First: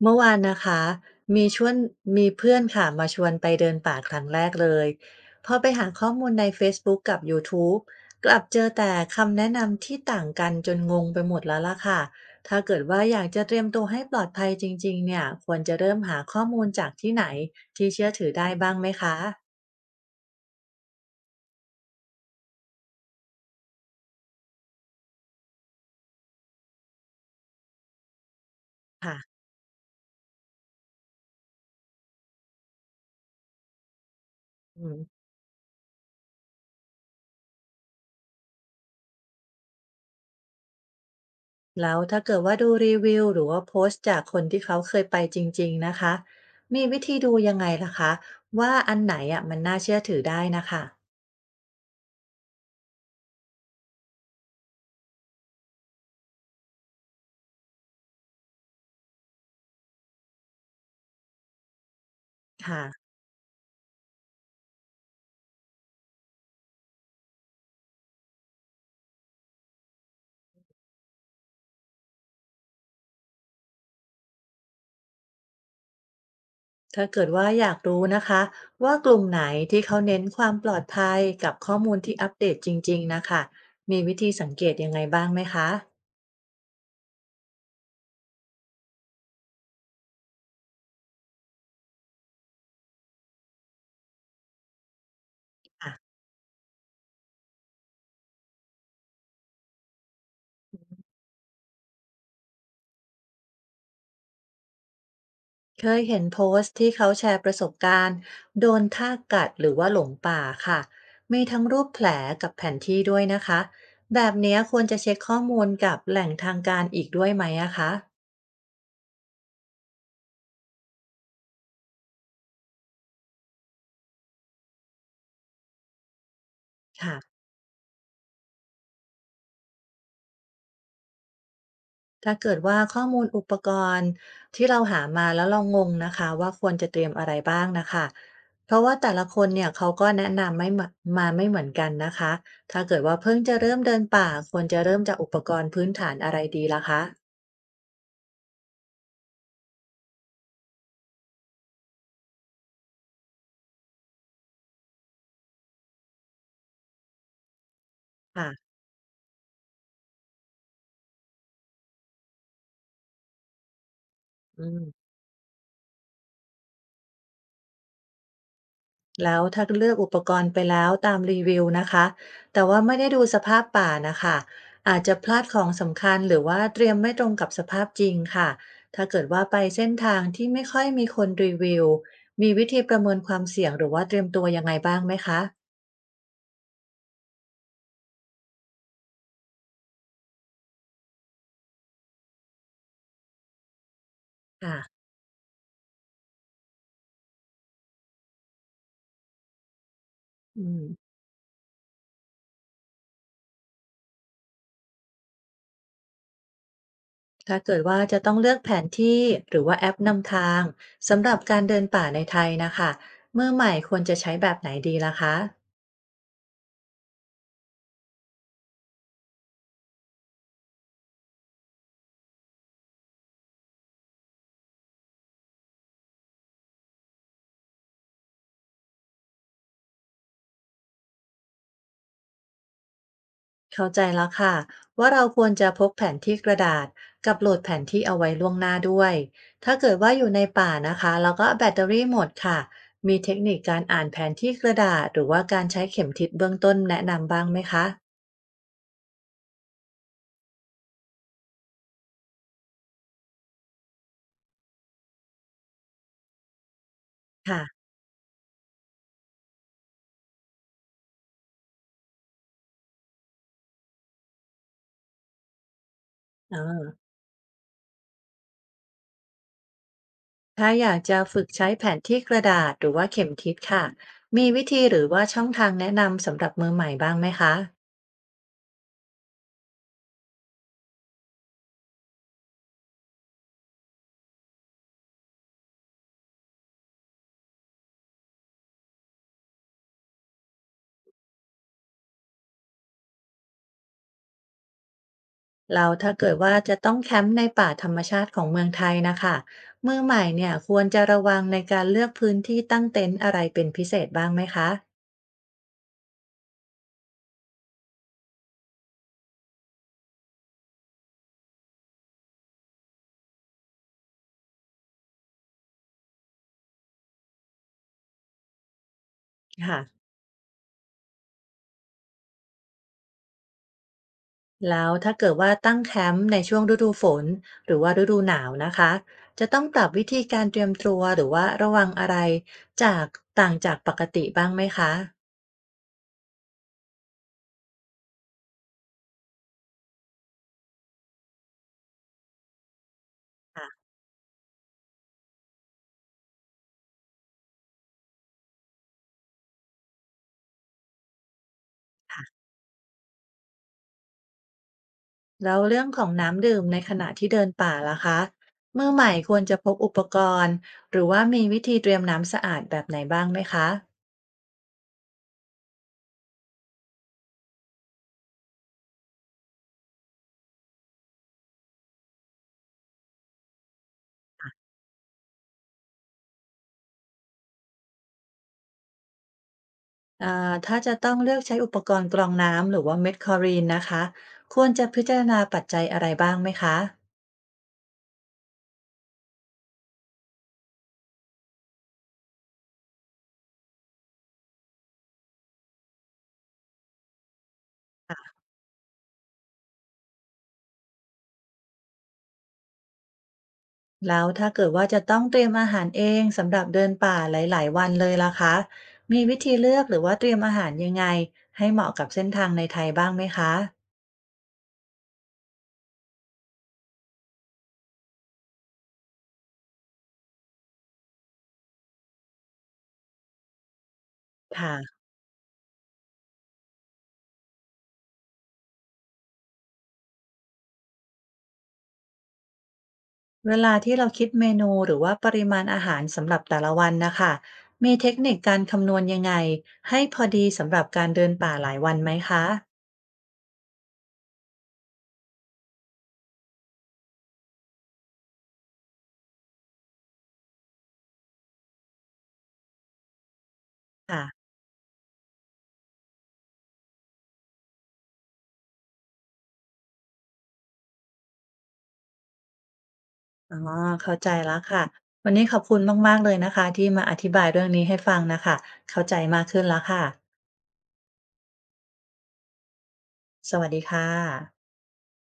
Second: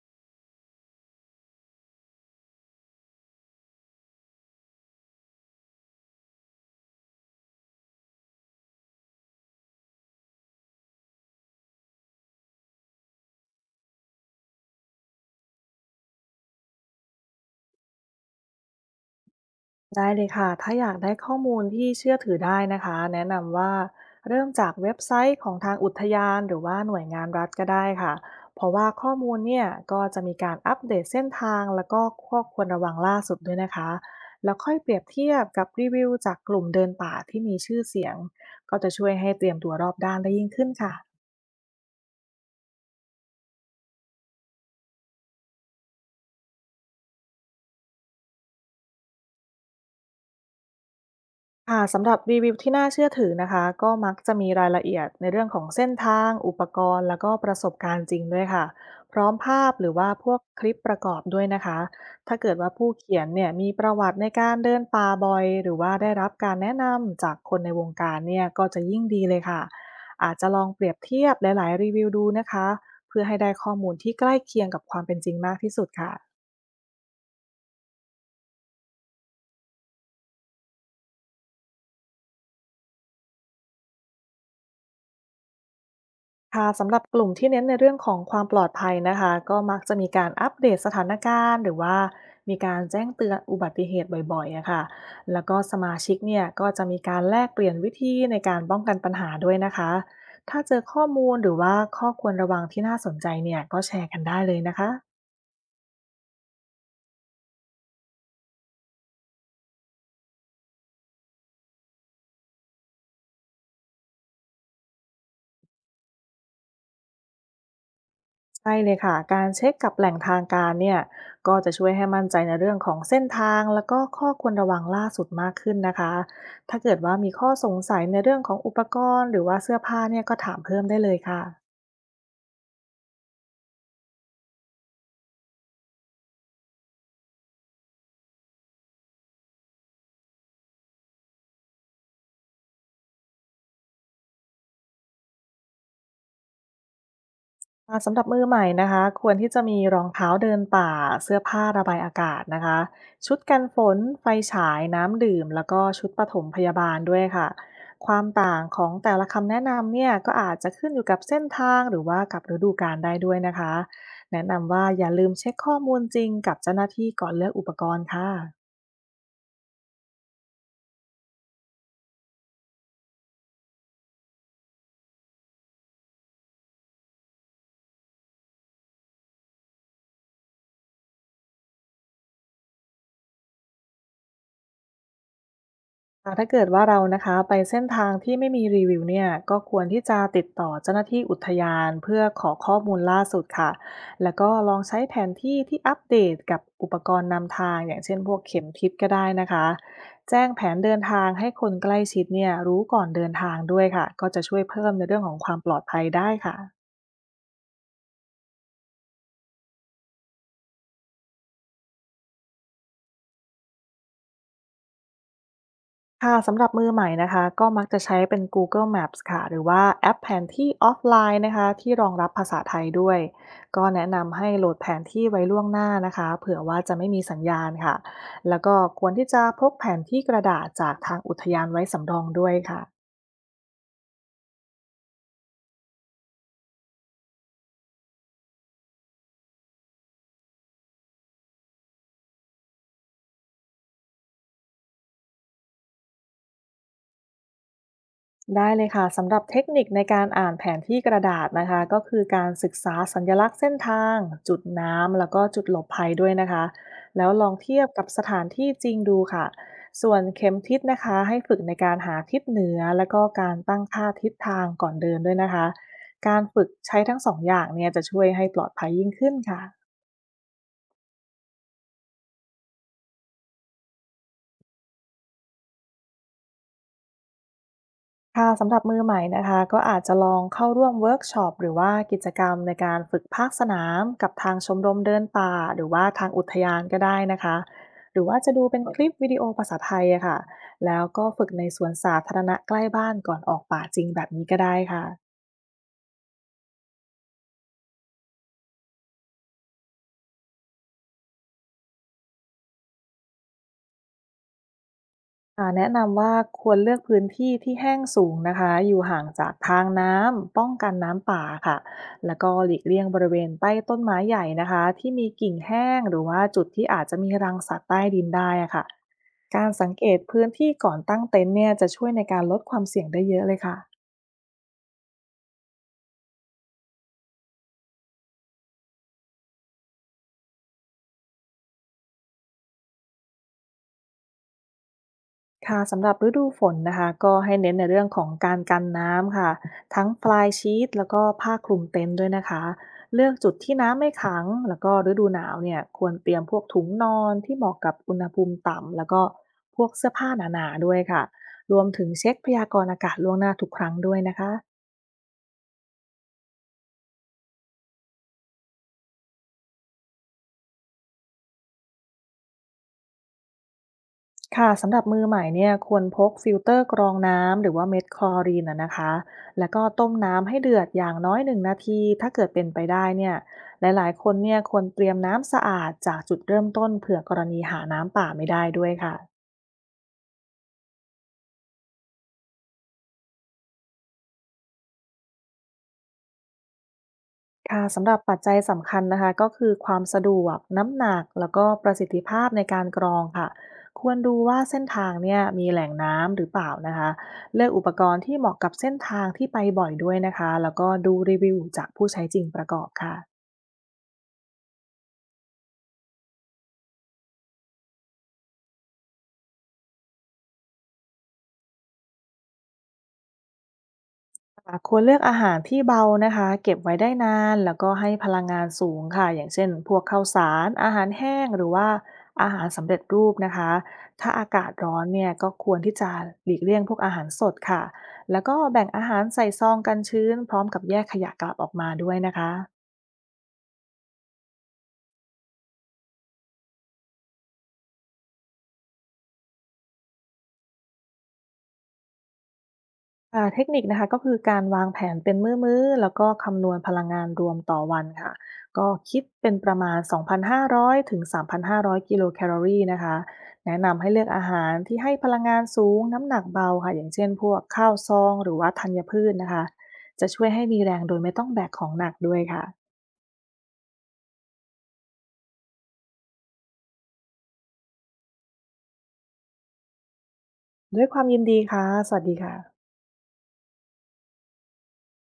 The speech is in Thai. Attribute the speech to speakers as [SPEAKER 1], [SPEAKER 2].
[SPEAKER 1] เมื่อวานนะคะมีชวนมีเพื่อนค่ะมาชวนไปเดินป่าครั้งแรกเลยพอไปหาข้อมูลใน Facebook กับ YouTube กลับเจอแต่คำแนะนำที่ต่างกันจนงงไปหมดแล้วล่ะค่ะถ้าเกิดว่าอยากจะเตรียมตัวให้ปลอดภัยจริงๆเนี่ยควรจะเริ่มหาข้อมูลจากที่ไหนที่เชื่อถือได้บ้างไหมคะ
[SPEAKER 2] ได้เลยค่ะ ถ้าอยากได้ข้อมูลที่เชื่อถือได้นะคะแนะนำว่าเริ่มจากเว็บไซต์ของทางอุทยานหรือว่าหน่วยงานรัฐก็ได้ค่ะเพราะว่าข้อมู
[SPEAKER 1] ค่ะ
[SPEAKER 2] ลเนี่ยก็จะมีการอัปเดตเส้นทางแล้วก็ข้อควรระวังล่าสุดด้วยนะคะแล้วค่อย
[SPEAKER 1] อื
[SPEAKER 2] เปรี
[SPEAKER 1] ม
[SPEAKER 2] ยบเทียบกับรีวิวจากกลุ่มเดินป่าที่มีชื่อเสียงก็จะช่วยให้เตรียมตัวรอบด้านได้ยิ่งขึ้นค่ะ
[SPEAKER 1] แล้วถ้าเกิดว่าดูรีวิวหรือว่าโพสต์จากคนที่เขาเคยไปจริงๆนะคะมีวิธีดูยังไงล่ะคะว่าอันไหนอะมันน่าเชื่อถือได้นะคะ
[SPEAKER 2] ค่ะสำหรับรีวิวที่น่าเชื่อถือนะคะก็มักจะมีรายละเอียดในเรื่องของเส้นทางอุปกรณ์แล้วก็ประสบการณ์จริงด้วยค่ะพร้อมภาพหรือว่าพวกคลิปประกอบด้วยนะคะถ้าเกิดว่าผู้
[SPEAKER 1] ค่ะ
[SPEAKER 2] เขียนเนี่ยมีประวัติในการเดินป่าบ่อยหรือว่าได้รับการแนะนำจากคนในวงการเนี่ยก็จะยิ่งดีเลยค่ะอาจจะลองเปรียบเทียบหลายๆรีวิวดูนะคะเพื่อให้ได้ข้อมูลที่ใกล้เคียงกับความเป็นจริงมากที่สุดค่ะ
[SPEAKER 1] ถ้าเกิดว่าอยากรู้นะคะว่ากลุ่มไหนที่เขาเน้นความปลอดภัยกับข้อมูลที่อัปเดตจริงๆนะคะมีวิธีสังเกตยังไงบ้างไหมคะ
[SPEAKER 2] ค่ะสำหรับกลุ่มที่เน้นในเรื่องของความปลอดภัยนะคะก็มักจะมีการอัปเดตสถานการณ์หรือว่ามีการแจ้งเตือนอุบัติเหตุบ่อยๆอะค่ะแล้วก็สมาชิกเนี่ยก็จะมีการแลกเปลี่ยนวิธีในการป้องกันปัญหาด้วยนะคะถ้าเจอข้อมูลหรือว่าข้อควรระวังที่น่าสนใจเนี่ยก็แชร์กันได้เลยนะคะ
[SPEAKER 1] เคยเห็นโพสต์ที่เขาแชร์ประสบการณ์โดนทากกัดหรือว่าหลงป่าค่ะมีทั้งรูปแผลกับแผนที่ด้วยนะคะแบบเนี้ยควรจะเช็คข้อมูลกับแหล่งทางการอีกด้วยไหมอะคะ
[SPEAKER 2] ใช่เลยค่ะการเช็คกับแหล่งทางการเนี่ยก็จะช่วยให้มั่นใจในเรื่องของเส้นทางแล้วก็ข้อควรระวังล่าสุดมากขึ้นนะคะถ้าเกิดว่า
[SPEAKER 1] ค่ะ
[SPEAKER 2] มีข้อสงสัยในเรื่องของอุปกรณ์หรือว่าเสื้อผ้าเนี่ยก็ถามเพิ่มได้เลยค่ะ
[SPEAKER 1] ถ้าเกิดว่าข้อมูลอุปกรณ์ที่เราหามาแล้วเรางงนะคะว่าควรจะเตรียมอะไรบ้างนะคะเพราะว่าแต่ละคนเนี่ยเขาก็แนะนำไม่มืมาไม่เหมือนกันนะคะถ้าเกิดว่าเพิ่งจะเริ่มเดินป่าควรจะเริ่มจากอุปกรณ์พื้นฐานอะไรดีล่ะคะ
[SPEAKER 2] สำหรับมือใหม่นะคะควรที่จะมีรองเท้าเดินป่าเสื้อผ้าระบายอากาศนะคะชุดกันฝนไฟฉายน้ำดื่มแล้วก็ชุดปฐมพยาบาลด้วยค่ะความต่าง
[SPEAKER 1] ค่ะ
[SPEAKER 2] ของแต่ละคำแนะนำเนี่ยก็อาจจะขึ้นอยู่กับเส้นทางหรือว่ากับฤดูกาลได้ด้วยนะคะแนะ
[SPEAKER 1] อื
[SPEAKER 2] นำว่าอ
[SPEAKER 1] ม
[SPEAKER 2] ย่าลืมเช็คข้อมูลจริงกับเจ้าหน้าที่ก่อนเลือกอุปกรณ์ค่ะ
[SPEAKER 1] แล้วถ้าเลือกอุปกรณ์ไปแล้วตามรีวิวนะคะแต่ว่าไม่ได้ดูสภาพป่านะคะอาจจะพลาดของสำคัญหรือว่าเตรียมไม่ตรงกับสภาพจริงค่ะถ้าเกิดว่าไปเส้นทางที่ไม่ค่อยมีคนรีวิวมีวิธีประเมินความเสี่ยงหรือว่าเตรียมตัวยังไงบ้างไหมคะ
[SPEAKER 2] ถ้าเกิดว่าเรานะคะไปเส้นทางที่ไม่มีรีวิวเนี่ยก็ควรที่จะติดต่อเจ้าหน้าที่อุทยานเพื่อขอข้อมูลล่าสุดค่ะแล้วก็ล
[SPEAKER 1] ค่ะ
[SPEAKER 2] องใช้แผนที่ที่อัปเดตกับอุปกรณ์นำทางอย่างเช่นพวกเข็มทิศก็ได้นะคะแจ้งแผ
[SPEAKER 1] อื
[SPEAKER 2] น
[SPEAKER 1] ม
[SPEAKER 2] เดินทางให้คนใกล้ชิดเนี่ยรู้ก่อนเดินทางด้วยค่ะก็จะช่วยเพิ่มในเรื่องของความปลอดภัยได้ค่ะ
[SPEAKER 1] ถ้าเกิดว่าจะต้องเลือกแผนที่หรือว่าแอปนำทางสำหรับการเดินป่าในไทยนะค่ะมือใหม่ควรจะใช้แบบไหนดีล่ะคะ
[SPEAKER 2] ค่ะสำหรับมือใหม่นะคะก็มักจะใช้เป็น Google Maps ค่ะหรือว่าแอปแผนที่ออฟไลน์นะคะที่รองรับภาษาไทยด้วยก็แนะนำให้โหลดแผนที่ไว้ล่วงหน้านะคะเผื่อว่าจะไม่มีสัญญาณค่ะแล้วก็ควรที่จะพกแผนที่กระดาษจากทางอุทยานไว้สำรองด้วยค่ะ
[SPEAKER 1] เข้าใจแล้วค่ะว่าเราควรจะพกแผนที่กระดาษกับโหลดแผนที่เอาไว้ล่วงหน้าด้วยถ้าเกิดว่าอยู่ในป่านะคะแล้วก็แบตเตอรี่หมดค่ะมีเทคนิคการอ่านแผนที่กระดาษหรือว่าการใช้เข็มทิศเบื้องต้นแนะนำบ้างไหมคะ
[SPEAKER 2] ได้เลยค่ะสำหรับเทคนิคในการอ่านแผนที่กระดาษนะคะก็คือการศึกษาสัญลักษณ์เส้นทางจุดน้ำแล้วก็จุดหลบภัยด้วยนะคะแล้วลองเทีย
[SPEAKER 1] ค่ะ
[SPEAKER 2] บกับสถานที่จริงดูค่ะส่วนเข็มทิศนะคะให้ฝึกในการหาทิศเหนือแล้วก็การตั้งค่าทิศทางก่อนเดินด้วยนะคะการ
[SPEAKER 1] เอ๋
[SPEAKER 2] ฝึก
[SPEAKER 1] อ
[SPEAKER 2] ใช้ทั้งสองอย่างเนี่ยจะช่วยให้ปลอดภัยยิ่งขึ้นค่ะ
[SPEAKER 1] ถ้าอยากจะฝึกใช้แผนที่กระดาษหรือว่าเข็มทิศค่ะมีวิธีหรือว่าช่องทางแนะนำสำหรับมือใหม่บ้างไหมคะ
[SPEAKER 2] ค่ะสำหรับมือใหม่นะคะก็อาจจะลองเข้าร่วมเวิร์กช็อปหรือว่ากิจกรรมในการฝึกภาคสนามกับทางชมรมเดินป่าหรือว่าทางอุทยานก็ได้นะคะหรือว่าจะดูเป็นคลิปวิดีโอภาษาไทยอะค่ะแล้วก็ฝึกในสวนสาธารณะใกล้บ้านก่อนออกป่าจริงแบบนี้ก็ได้ค่ะ
[SPEAKER 1] แล้วถ้าเกิดว่าจะต้องแคมป์ในป่าธรรมชาติของเมืองไทยนะคะมือใหม่เนี่ยควรจะระวังในการเลือกพื้นที่ตั้งเต็นท์อะไรเป็นพิเศษบ้างไหมคะ
[SPEAKER 2] แนะนำว่าควรเลือกพื้นที่ที่แห้งสูงนะคะอยู่ห่างจากทางน้ำป้องกันน้ำป่าค่ะแล้วก็หลีกเลี่ยงบริเวณใต้ต้นไม้ใหญ่นะคะที่มีกิ่งแห้งหรือว่าจุดที่อาจจะมีรังสัตว์ใต้ดินได้อะค่ะก้าง
[SPEAKER 1] ค่ะ
[SPEAKER 2] ้เยอะเลยค่ะ
[SPEAKER 1] แล้วถ้าเกิดว่าตั้งแคมป์ในช่วงฤดูฝนหรือว่าฤดูหนาวนะคะจะต้องปรับวิธีการเตรียมตัวหรือว่าระวังอะไรจากต่างจากปกติบ้างไหมคะ
[SPEAKER 2] ค่ะสำหรับฤดูฝนนะคะก็ให้เน้นในเรื่องของการกันน้ำค่ะทั้งฟลายชีตแล้วก็ผ้าคลุมเต็นท์ด้วยนะคะเลือกจุด
[SPEAKER 1] ค่
[SPEAKER 2] ที่น้ำไม่ขังแล้วก็ฤดูหนาวเนี่ยควรเตรียมพวกถุงนอนที่เหมาะกับอุณหภูมิต่ำแล้วก็พวกเสื้อผ้าหนาๆด้วยค่ะรวมถึง
[SPEAKER 1] ะ
[SPEAKER 2] เช็คพยากรณ์อากาศล่วงหน้าทุกครั้งด้วยนะคะ
[SPEAKER 1] แล้วเรื่องของน้ำดื่มในขณะที่เดินป่าล่ะคะมือใหม่ควรจะพกอุปกรณ์หรือว่ามีวิธีเตรียมน้ำสะอาดแบบไหนบ้างไหมคะ
[SPEAKER 2] ค่ะสำหรับมือใหม่เนี่ยควรพกฟิลเตอร์กรองน้ำหรือว่าเม็ดคลอรีนนะคะแล้วก็ต้มน้ำให้เดือดอย่างน้อย1 นาทีถ้าเกิดเป็นไปได้เนี่ยหลายๆคนเนี่ยควรเตรียมน้ำสะอาดจากจุดเริ่มต้นเผื่อกรณีหาน้ำป่าไม่ได้ด้วยค่ะ
[SPEAKER 1] อ่าถ้าจะต้องเลือกใช้อุปกรณ์กรองน้ำหรือว่าเม็ดคลอรีนนะคะควรจะพิจารณาปัจจัยอะไรบ้างไหมคะ
[SPEAKER 2] ค่ะสำหรับปัจจัยสำคัญนะคะก็คือความสะดวกน้ำหนักแล้วก็ประสิทธิภาพในการกรองค่ะควรดูว่าเส้นทางเนี่ยมีแหล่งน้ำหรือเปล่านะคะเลือกอุปกรณ์ที่เหมาะกับเส้นทางที่ไปบ่อยด้วยนะคะแล้วก็ดูรีวิวจากผู้ใช้จริงประกอบค่ะ
[SPEAKER 1] แล้วถ้าเกิดว่าจะต้องเตรียมอาหารเองสำหรับเดินป่าหลายๆวันเลยล่ะคะมีวิธีเลือกหรือว่าเตรียมอาหารยังไงให้เหมาะกับเส้นทางในไทยบ้างไหมคะ
[SPEAKER 2] ควรเลือกอาหารที่เบานะคะเก็บไว้ได้นานแล้วก็ให้พลังงานสูงค่ะอย่างเช่นพวกข้าวสารอาหารแห้งหรือว่าอาหารสำเร็จรูปนะคะถ้าอากาศ
[SPEAKER 1] ค่ะ
[SPEAKER 2] ร้อนเนี่ยก็ควรที่จะหลีกเลี่ยงพวกอาหารสดค่ะแล้วก็แบ่งอาหารใส่ซองกันชื้นพร้อมกับแยกขยะกลับออกมาด้วยนะคะ
[SPEAKER 1] เวลาที่เราคิดเมนูหรือว่าปริมาณอาหารสำหรับแต่ละวันนะคะมีเทคนิคการคำนวณยังไงให้พอดีสำหรับการเดินป่าหลายวันไหมคะ
[SPEAKER 2] เทคนิคนะคะก็คือการวางแผนเป็นมื้อๆแล้วก็คำนวณพลังงานรวมต่อวันค่ะก็คิดเป็นประมาณ2,500ถึง3,500กิโลแคลอรี่นะคะแนะนำให้เลื
[SPEAKER 1] ค่ะ
[SPEAKER 2] อกอาหารที่ให้พลังงานสูงน้ำหนักเบาค่ะอย่างเช่นพวกข้าวซองหรือว่าธัญพืชนะคะจะช่วยให้มีแรงโดยไม่ต้องแบกของหนักด้วยค่ะ
[SPEAKER 1] อ๋อเข้าใจแล้วค่ะวันนี้ขอบคุณมากๆเลยนะคะที่มาอธิบายเรื่องนี้ให้ฟังนะคะเข้าใจมากขึ้นแล้วค่ะ
[SPEAKER 2] ด้วยความยินดีค่ะสวัสดีค่ะ
[SPEAKER 1] สวัสดีค่ะ